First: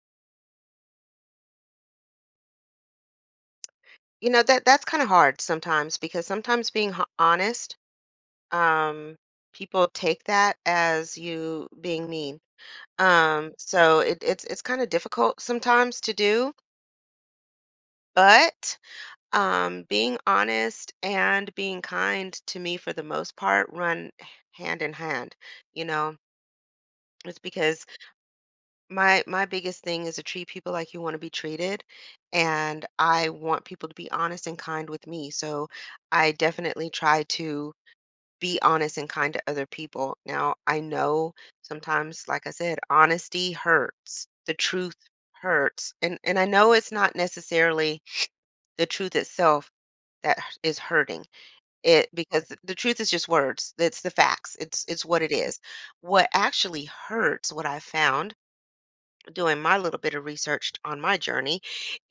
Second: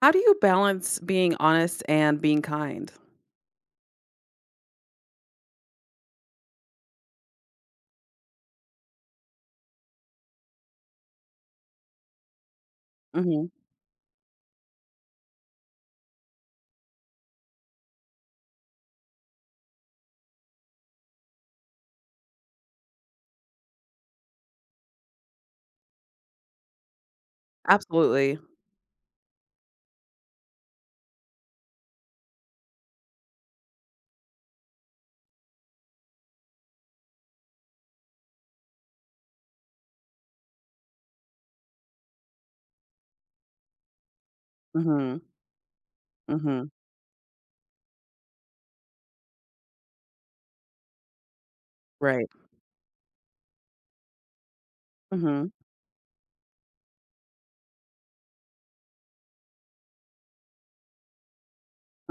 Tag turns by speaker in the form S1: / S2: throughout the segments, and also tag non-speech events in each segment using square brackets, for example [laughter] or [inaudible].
S1: How do you balance being honest and being kind?
S2: That's kinda hard sometimes because sometimes being ho honest, um, people take that as you being mean.
S1: Mhm.
S2: So it's kinda difficult sometimes to do, but, being honest and being kind to me for the most part run hand in hand, you know? It's because
S1: Absolutely.
S2: my biggest thing is to treat people like you wanna be treated, and I want people to be honest and kind with me, so I definitely try to be honest and kind to other people. Now, I know sometimes, like I said, honesty hurts. The truth
S1: Mhm.
S2: hurts. And I
S1: Mhm.
S2: know it's not necessarily the truth itself that is hurting. It
S1: Right.
S2: because the truth is just words. It's the facts. It's what it
S1: Mhm.
S2: is. What actually hurts, what I found doing my little bit of research on my journey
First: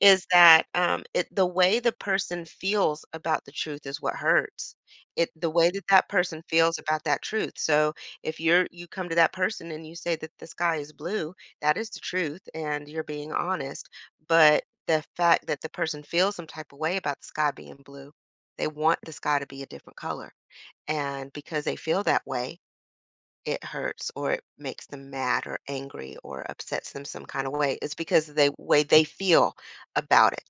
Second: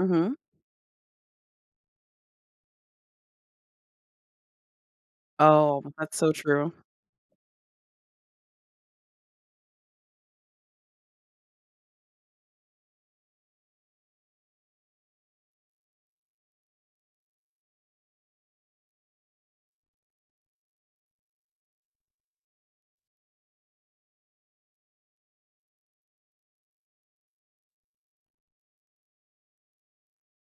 S2: is that the way the person feels about the truth is what hurts. It the way
S1: Oh,
S2: that that
S1: that's so
S2: person
S1: true.
S2: feels about that truth. So if you come to that person and you say that the sky is blue, that is the truth, and you're being honest. But the fact that the person feels some type of way about the sky being blue, they want the sky to be a different color, and because they feel that way, it hurts or it makes them mad or angry or upsets them some kind of way is because of the way they feel about it.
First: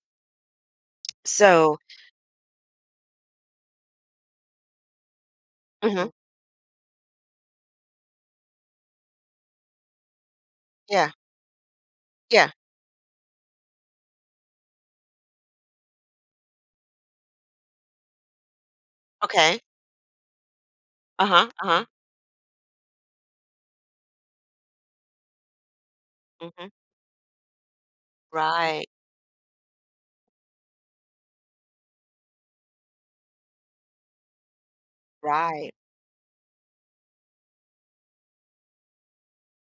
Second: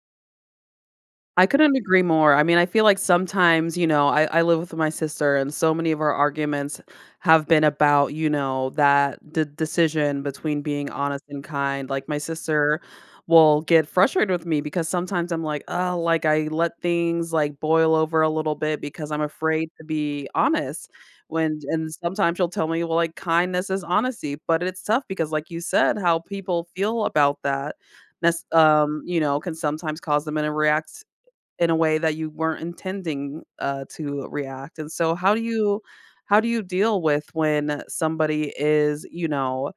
S1: I couldn't
S2: So,
S1: agree more. I mean, I feel like sometimes, I live with my sister, and so many of
S2: mhm.
S1: our arguments have been about, that decision between being
S2: Yeah,
S1: honest and kind. Like, my
S2: yeah.
S1: sister will get frustrated with me because sometimes I'm like, oh, like I let things like boil over a little bit because I'm
S2: Okay.
S1: afraid to be honest.
S2: Uh huh,
S1: When,
S2: uh huh.
S1: and sometimes she'll tell me, well, like kindness is honesty, but it's tough because, like you said, how
S2: Hmm.
S1: people feel about that
S2: Right,
S1: can sometimes cause them to react in a way that you weren't intending to react, and so how do
S2: right.
S1: you how do you deal with when somebody is,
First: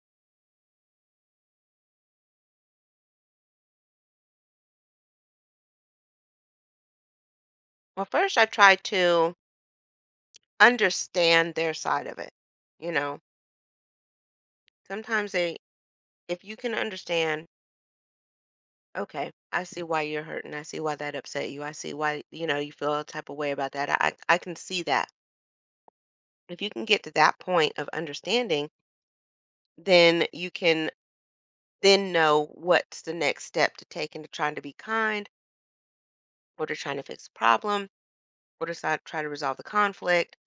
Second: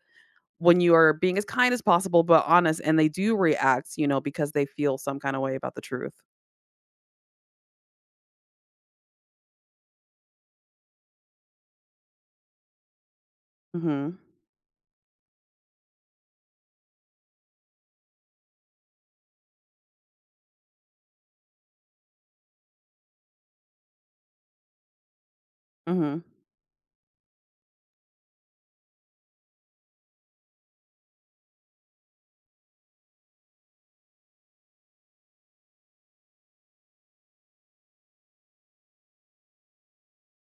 S1: when you are being as kind as possible, but honest, and they do react, because they feel some kind of way about the truth?
S2: Well, first I try to understand their side of it. You know,
S1: Mhm.
S2: sometimes they, if you can understand, okay, I see why you're hurting. I see why that upset you. I see why you feel a type of way about that. I can see that.
S1: Mhm.
S2: If you can get to that point of understanding then you can then know what's the next step to take into trying to be kind or to trying to fix the problem or to try to resolve the conflict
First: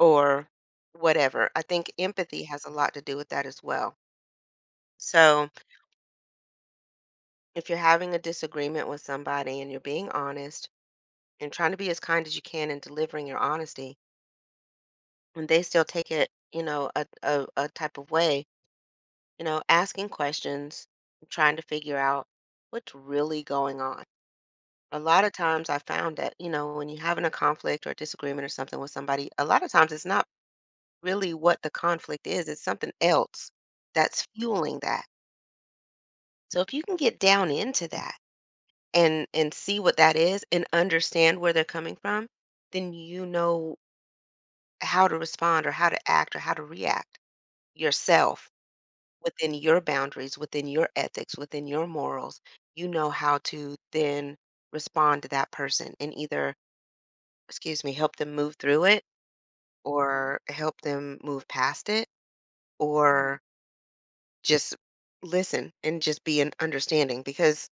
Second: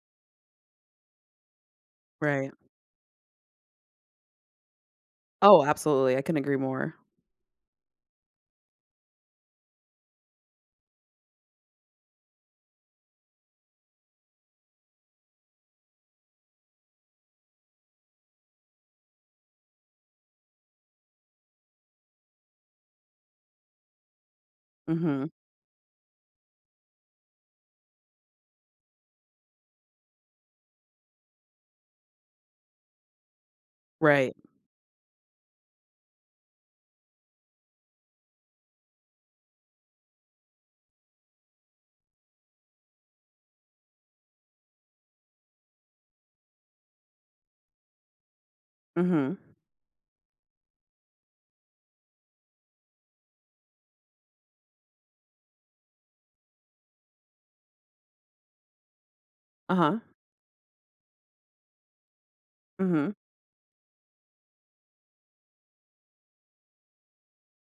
S2: or whatever. I think empathy
S1: Right.
S2: has a lot to do with that as well. So
S1: Oh, absolutely, I can agree more.
S2: if you're having a disagreement with somebody and you're being honest and trying to be as kind as you can in delivering your honesty, and they still take it, a type of way, asking questions, trying to figure out what's really going on a lot
S1: Mhm.
S2: of times I found that, when you're having a conflict or disagreement or something with somebody, a lot of times it's not really what the conflict is, it's something else that's
S1: Right.
S2: fueling that. So if you can get down into that and see what that is and understand where they're coming from, then you know how to respond or how to act or how to react yourself
S1: Mhm.
S2: within your boundaries, within your ethics, within your morals. You know how to then respond to that person and either excuse me, help them move through it
S1: Uh-huh.
S2: or help them move past it
S1: Mhm.
S2: or just listen and just be an understanding because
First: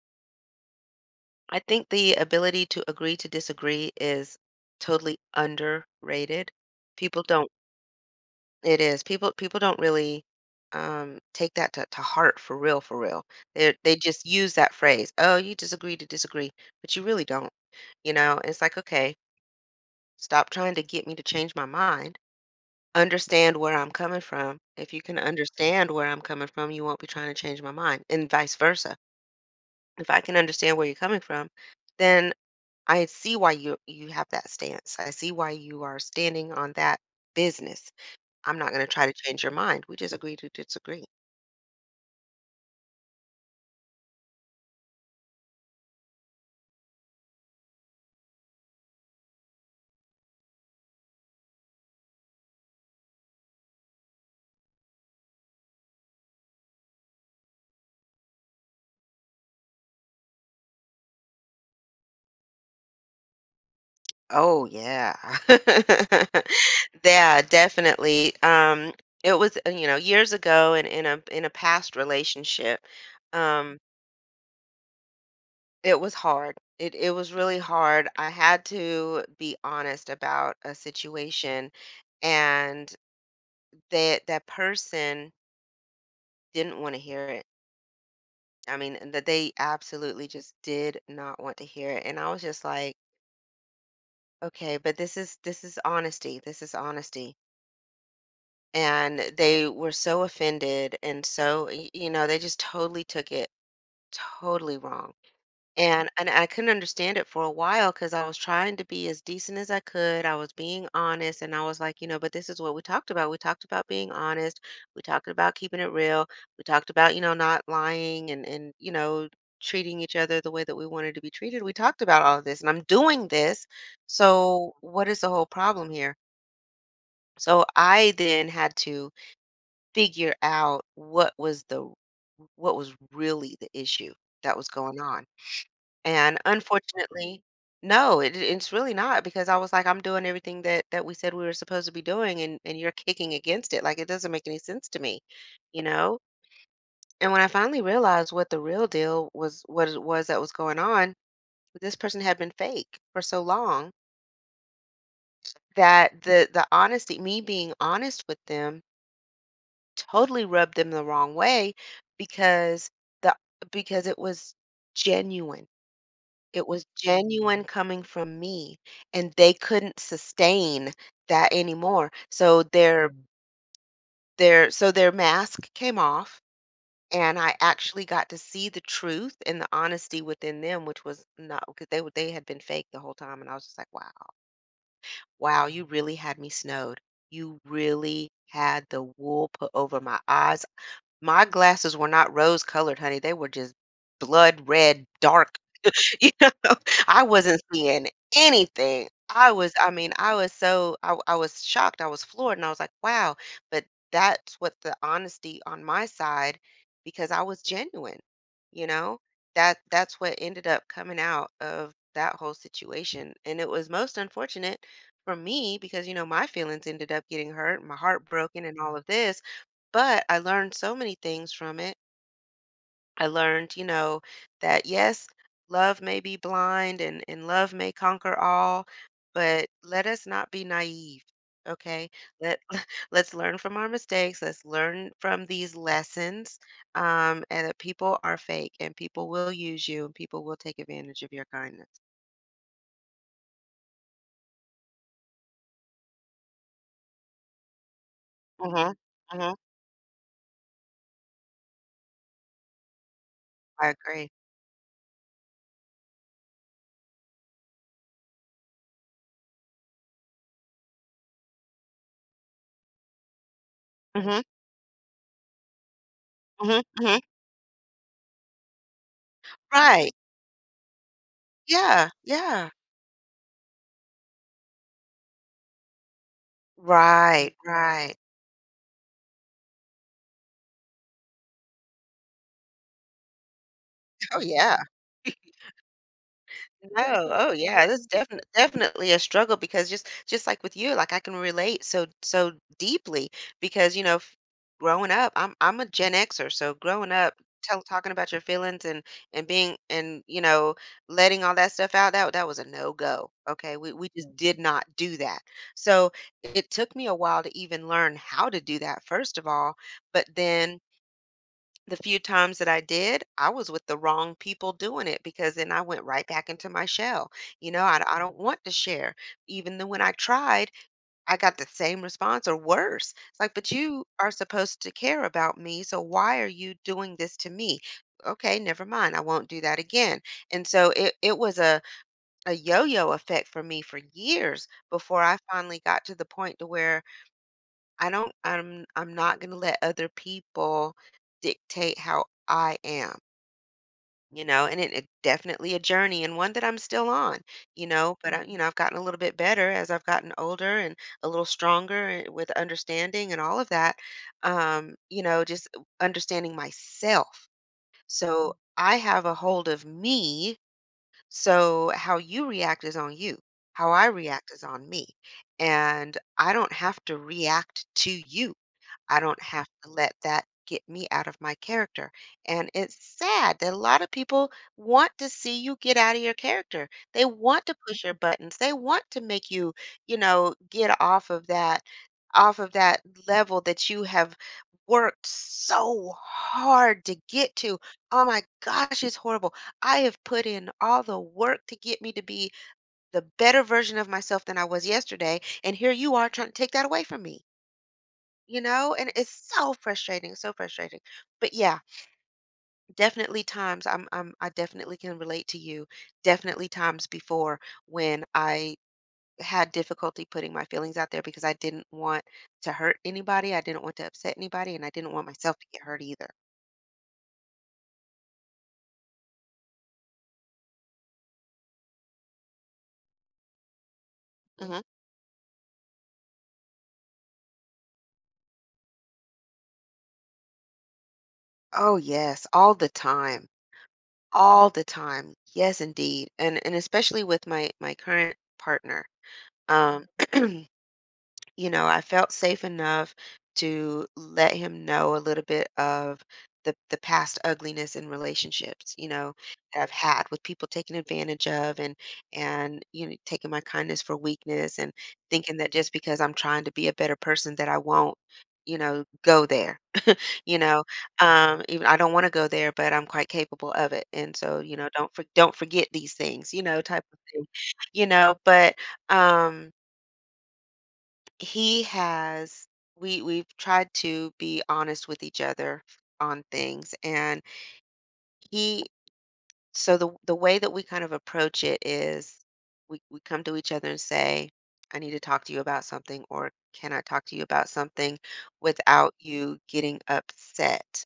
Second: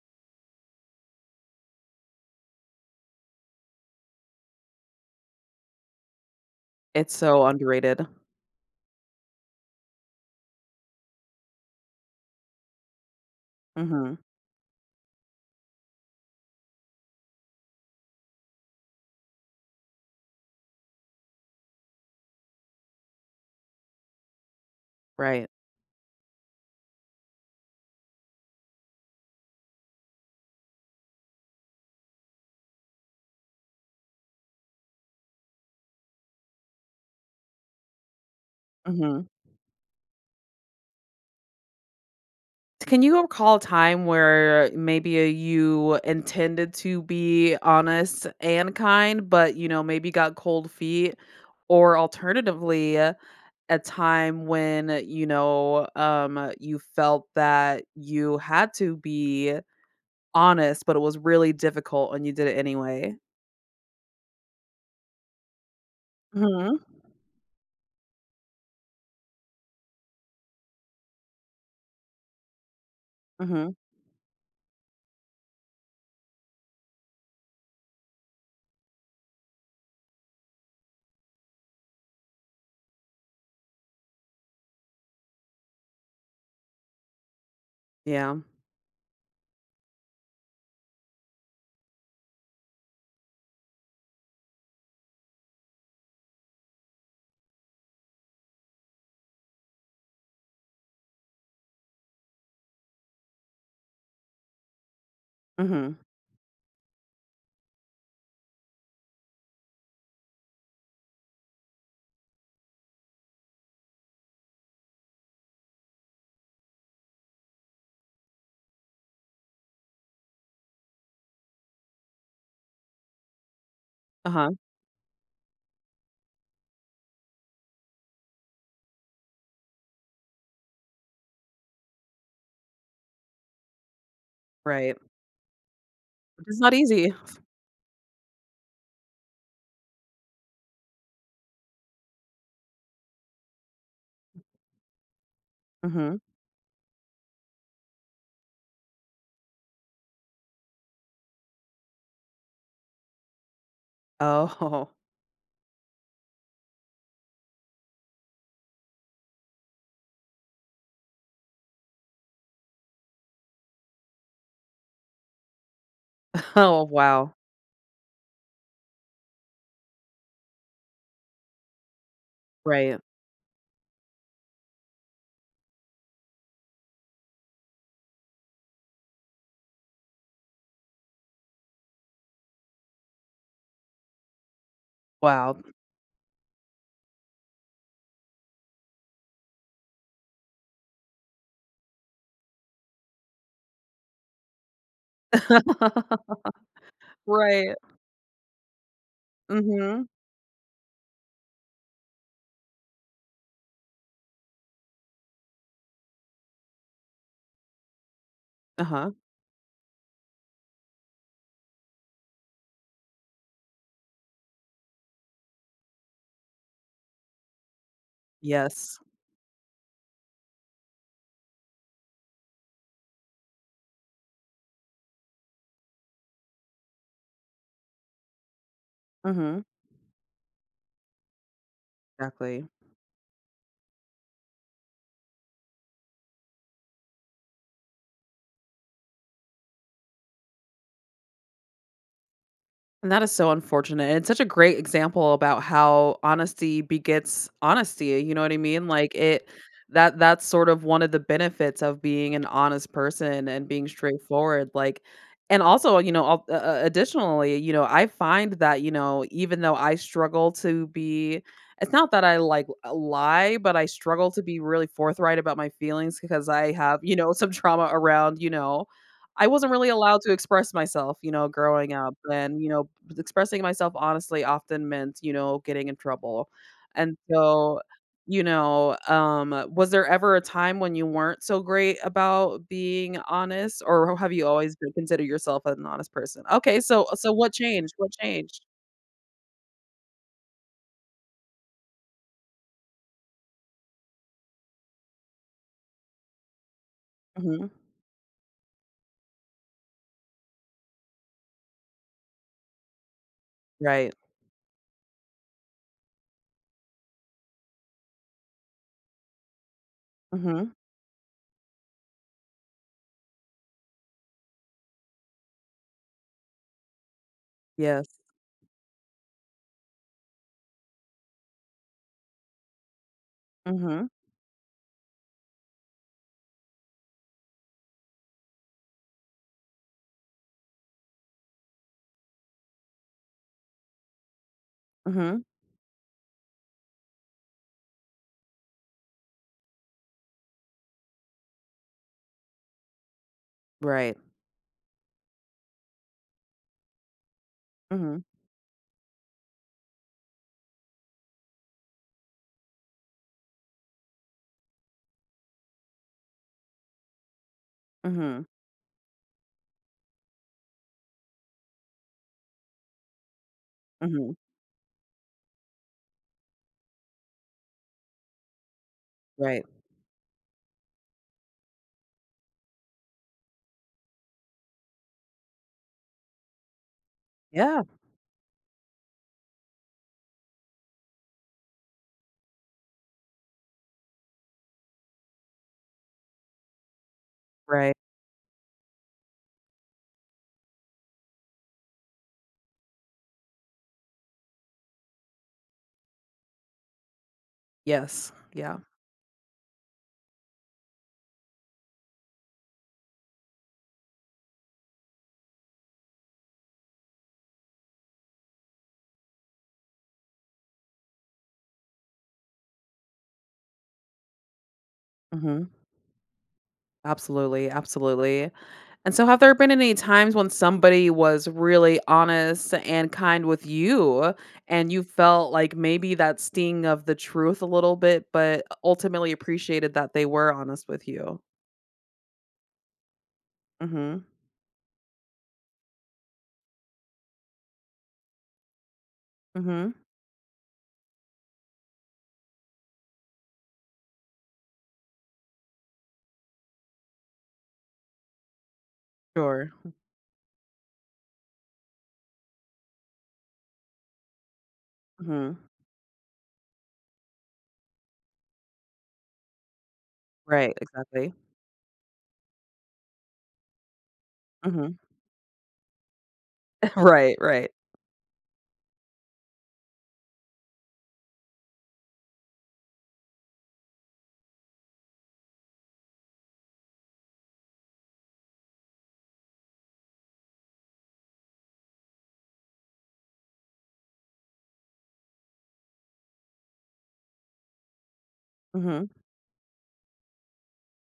S2: I think the ability to agree to disagree is totally underrated.
S1: It's
S2: People
S1: so
S2: don't
S1: underrated.
S2: people don't really take that to heart for real for real. They
S1: Mhm.
S2: just use that phrase, "Oh, you disagree to disagree," but you really don't. You know, it's like, "Okay, stop trying to get me to change my mind. Understand where I'm coming from. If you can
S1: Right.
S2: understand where I'm coming from, you won't be trying to change my mind, and vice versa. If I can understand where you're coming from, then I see why you have that stance. I see why you are standing on that business. I'm not going to try to
S1: Mhm.
S2: change your mind. We just agree to disagree."
S1: Can you recall a time where maybe you intended to be honest and kind, but, maybe got cold feet? Or alternatively a time when, you felt that you had to be honest, but it was really difficult and you did it anyway?
S2: Oh yeah. [laughs]
S1: Mhm.
S2: Yeah, definitely. It was, years ago in a past relationship.
S1: Mhm.
S2: Um, It was hard. It was really hard. I had to be honest about a situation and that that person didn't want to hear it.
S1: Yeah.
S2: I mean, that they absolutely just did not want to hear it. And I was just like, okay, but this is honesty. This is honesty. And they were so offended and so they just totally took it totally wrong.
S1: Mhm.
S2: And I couldn't understand it for a while because I was trying to be as decent as I could. I was being honest and I was like, you know, but this is what we talked about. We talked about being honest. We talked about keeping it real. We talked about, you know, not lying and treating each other the way that we wanted to be treated. We talked about all of this and I'm doing this.
S1: Uh-huh.
S2: So what is the whole problem here? So I then had to figure out what was really the issue that was
S1: Right.
S2: going on and
S1: It's not easy.
S2: unfortunately. No, it's really not because I was like, "I'm doing everything that that we said we were supposed to be doing, and you're kicking against it, like, it doesn't make any sense to me," you know?
S1: Mhm.
S2: And when I finally realized what the real deal was what it was that was going on, this person had been fake for so long
S1: Oh.
S2: that the honesty, me being honest with them, totally rubbed them the wrong way because the because it was genuine.
S1: [laughs]
S2: It
S1: Oh,
S2: was
S1: wow.
S2: genuine coming from me, and they couldn't sustain that anymore. So
S1: Right.
S2: their Mm. their so their mask came off, and I actually got to see the truth and the honesty within them, which was not because they had been fake the whole time, and I was just like, "Wow,
S1: Wow.
S2: wow, you really had me snowed. You really had the wool put over my eyes. My glasses were not rose colored, honey. They were just blood red, dark." [laughs] You
S1: [laughs]
S2: know, I wasn't
S1: Right.
S2: seeing anything. I was, I
S1: Mhm.
S2: mean, I was so, I was shocked. I was floored and I was like, wow. But that's what the honesty on my side, because I was genuine, you
S1: Uh-huh.
S2: know, that that's what ended up coming out of that whole situation. And it was most unfortunate for me because, you know, my feelings ended up getting hurt, my heart broken and all
S1: Yes.
S2: of this. But I learned so many things from it. I learned, you know, that yes, love may be blind and love may conquer all,
S1: Mhm.
S2: but let us not be naive. Okay. Let
S1: Exactly.
S2: [laughs] Let's learn from our mistakes. Let's learn from these lessons. And that people are fake and people will use you and people will take advantage of your kindness.
S1: And that is so unfortunate. It's such a great example about how honesty begets honesty, you know what I mean?
S2: Mm-hmm.
S1: Like it
S2: Mm-hmm.
S1: that that's sort of one of the benefits of being an honest person and being
S2: I agree.
S1: straightforward, like and also, additionally, I find that, even though I struggle to be it's not that I lie, but I struggle
S2: Mm-hmm.
S1: to be really forthright about my feelings because I
S2: Mm-hmm.
S1: have,
S2: Hmm.
S1: [laughs] some trauma around, I wasn't really
S2: Right.
S1: allowed to express myself, growing
S2: Yeah.
S1: up, and,
S2: Yeah.
S1: expressing myself honestly often meant, getting in trouble, and
S2: Right.
S1: so,
S2: Right.
S1: was there ever a time when you weren't so great about being honest, or have
S2: Oh
S1: you always
S2: yeah.
S1: been considered yourself an honest person? Okay, so
S2: No,
S1: so
S2: oh
S1: what
S2: yeah,
S1: changed?
S2: that's
S1: What
S2: definite
S1: changed?
S2: definitely a struggle because just like with you, like I can relate so so deeply because growing up, I'm a Gen Xer, so growing up,
S1: Mhm.
S2: talking about your feelings and being and you know letting all that stuff out that that was a no go. Okay, we
S1: Right.
S2: just did not do that. So it took me a while to even learn how to do that first of all, but
S1: Mhm.
S2: then the few times that I did, I was with the wrong people doing it because then I went right back into my shell. You know, I,
S1: Yes.
S2: I don't want to share. Even though when I tried, I got the same response or worse. It's like, but you
S1: Mhm.
S2: are supposed to care about me. So why are you doing this to me? Okay, never mind. I won't do that again. And so it, was a yo yo effect for me for years before I
S1: Mhm.
S2: finally got to the point to where I don't I'm not gonna let other people dictate how I am,
S1: Right.
S2: and it definitely a journey and one that I'm still on, you know,
S1: Mhm.
S2: but I, you know, I've gotten a little bit better as I've gotten older and a little stronger and with understanding and all of that. Just understanding myself.
S1: Mhm.
S2: So I have a hold of me. So how you react is on you. How I
S1: Mhm.
S2: react is on me. And I don't have to react to you. I don't
S1: Right.
S2: have to let that get me out of my character. And it's sad that a lot of people want to see you get out of your character. They want to
S1: Yeah.
S2: push your buttons. They want to make you, you know, get off of that level that you have worked so hard to get to.
S1: Right.
S2: Oh my gosh, it's horrible. I have put in all the work to get me to be the better version of myself than I was yesterday. And here you are trying to take that away from me,
S1: Yes.
S2: you
S1: Yeah.
S2: know? And it's so frustrating, so frustrating. But yeah, definitely times I definitely can relate to you. Definitely times before when I had difficulty putting my feelings out there because I didn't want to hurt anybody. I didn't want to upset anybody. And I didn't want myself to
S1: Mhm.
S2: get hurt either.
S1: Absolutely, absolutely. And so have there been any times when somebody was really honest and kind with you
S2: Hmm.
S1: and you felt like maybe that sting of the truth a little bit, but ultimately appreciated that they were honest with you?
S2: Oh, yes, all the time.
S1: Mhm.
S2: All the time. Yes, indeed. And especially with my current partner.
S1: Mhm.
S2: Um, I felt safe enough to let him know a little bit of the past ugliness in relationships,
S1: Sure.
S2: that I've had with people taking advantage of and taking my kindness for weakness and thinking
S1: Mhm.
S2: that just because I'm trying to be a better person that I won't, you know, go there you
S1: Right,
S2: know,
S1: exactly.
S2: even I don't want to go there, but I'm quite capable of it. And so, you know,
S1: Mhm.
S2: don't forget these things,
S1: [laughs]
S2: type of
S1: Right,
S2: thing,
S1: right.
S2: you know. But um, he has we've tried to be honest with each other on things, and he so the way that we kind of approach it is we come to each other and say, I need to talk to you about something, or can I talk to you about something
S1: Mhm.
S2: without you getting upset?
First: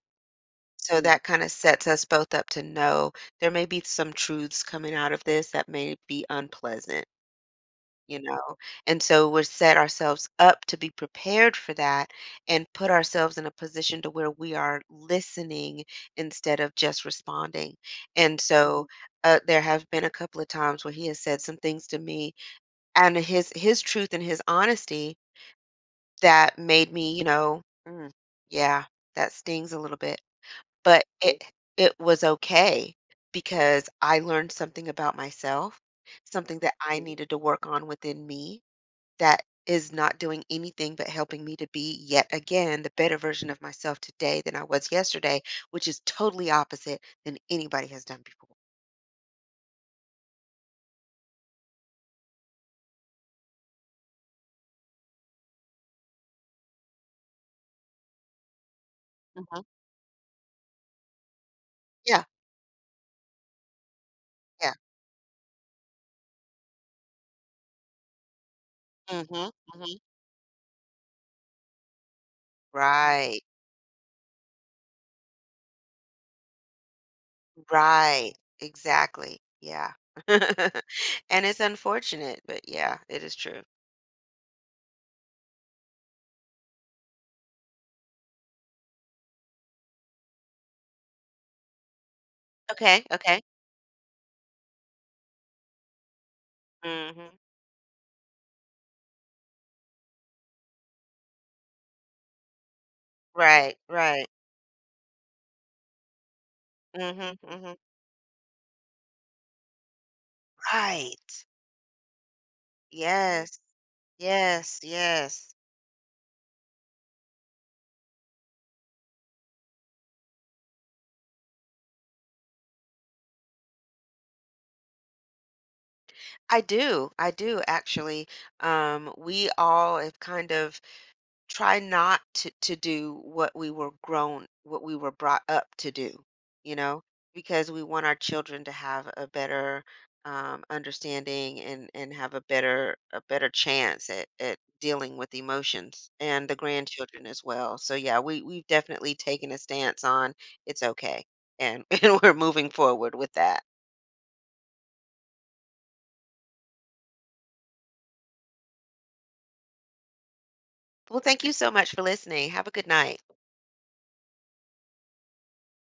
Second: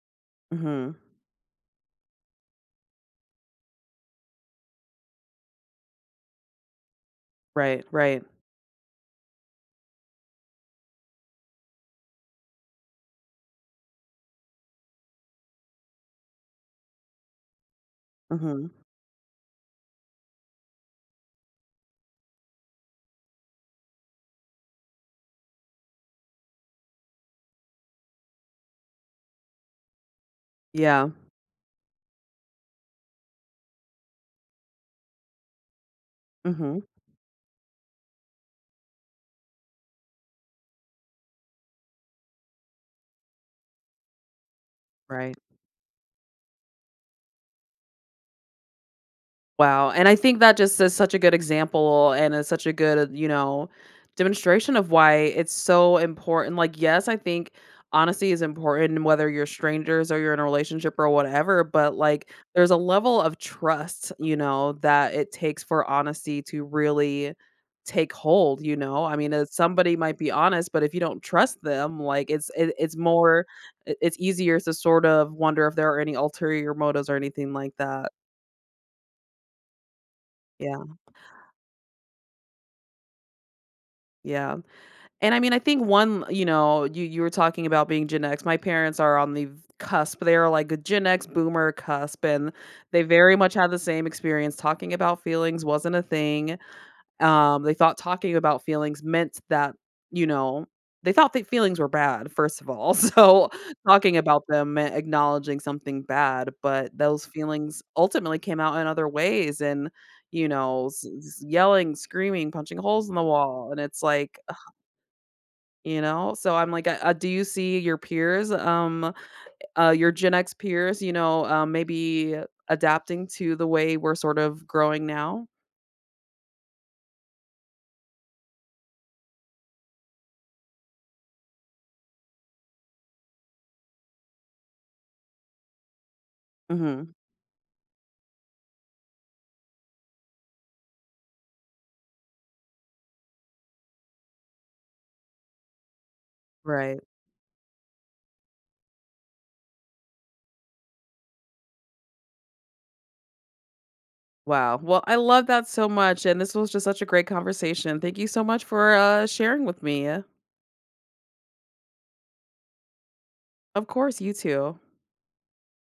S1: Mhm.
S2: So that kinda sets us both up to know there may be some truths coming out of this that may be unpleasant,
S1: Right,
S2: you
S1: right.
S2: know? And so we set ourselves up to be prepared for that and put ourselves in a position to where we are listening instead of just responding. And
S1: Mhm.
S2: so, there have been a couple of times where he has said some things to me and his truth and his honesty that made me, "Mm, yeah, that stings a little bit." But
S1: Yeah.
S2: it was okay because I learned something about myself, something that
S1: Mhm.
S2: I needed to work on within me that is not doing anything but helping me to be yet again the better version of myself today than I was
S1: Right.
S2: yesterday, which is totally opposite than anybody has done before.
S1: Wow, and I think that just is such a good example and is such a good, demonstration of why it's so important. Like, yes, I think honesty is important whether you're
S2: Mhm.
S1: strangers or you're in a relationship or whatever, but
S2: Yeah,
S1: like there's a level of trust,
S2: yeah.
S1: that it takes for honesty to really take hold, you know? I mean,
S2: Mhm,
S1: somebody
S2: mhm.
S1: might be honest, but if you don't trust them, like it's it, it's
S2: Right,
S1: more it- it's easier to sort of wonder if there are any ulterior motives or anything like that.
S2: right, exactly. Yeah. [laughs]
S1: Yeah.
S2: And it's unfortunate, but yeah, it is true.
S1: Yeah. And I mean, I think one, you were talking about being Gen X. My parents are on the cusp. They are like a Gen X boomer cusp, and they
S2: Okay,
S1: very
S2: okay.
S1: much had the same experience. Talking about feelings wasn't a thing.
S2: Mhm.
S1: They thought talking about feelings meant that, you know, they thought that feelings were bad, first of all. [laughs] So
S2: Right,
S1: talking
S2: right.
S1: about them meant acknowledging something bad, but those
S2: Mhm, mhm.
S1: feelings ultimately came out in other ways and,
S2: Right.
S1: yelling, screaming, punching holes in the
S2: Yes,
S1: wall. And it's like,
S2: yes, yes.
S1: you know? So I'm like, do you see your peers, your Gen X peers, maybe adapting to the way we're sort of growing now?
S2: I do actually. We all have kind of try not to do what we were brought up to do you know
S1: Mhm.
S2: because we want our children to have a better understanding and have a better chance at dealing with emotions and the
S1: Right.
S2: grandchildren as well, so yeah, we've definitely taken a stance on it's okay, and [laughs] and we're moving forward with that.
S1: Wow. Well, I love that so much, and this was just such a great conversation. Thank you so much for sharing with me.
S2: Well, thank you so much for listening. Have a good night.
S1: Of course, you too.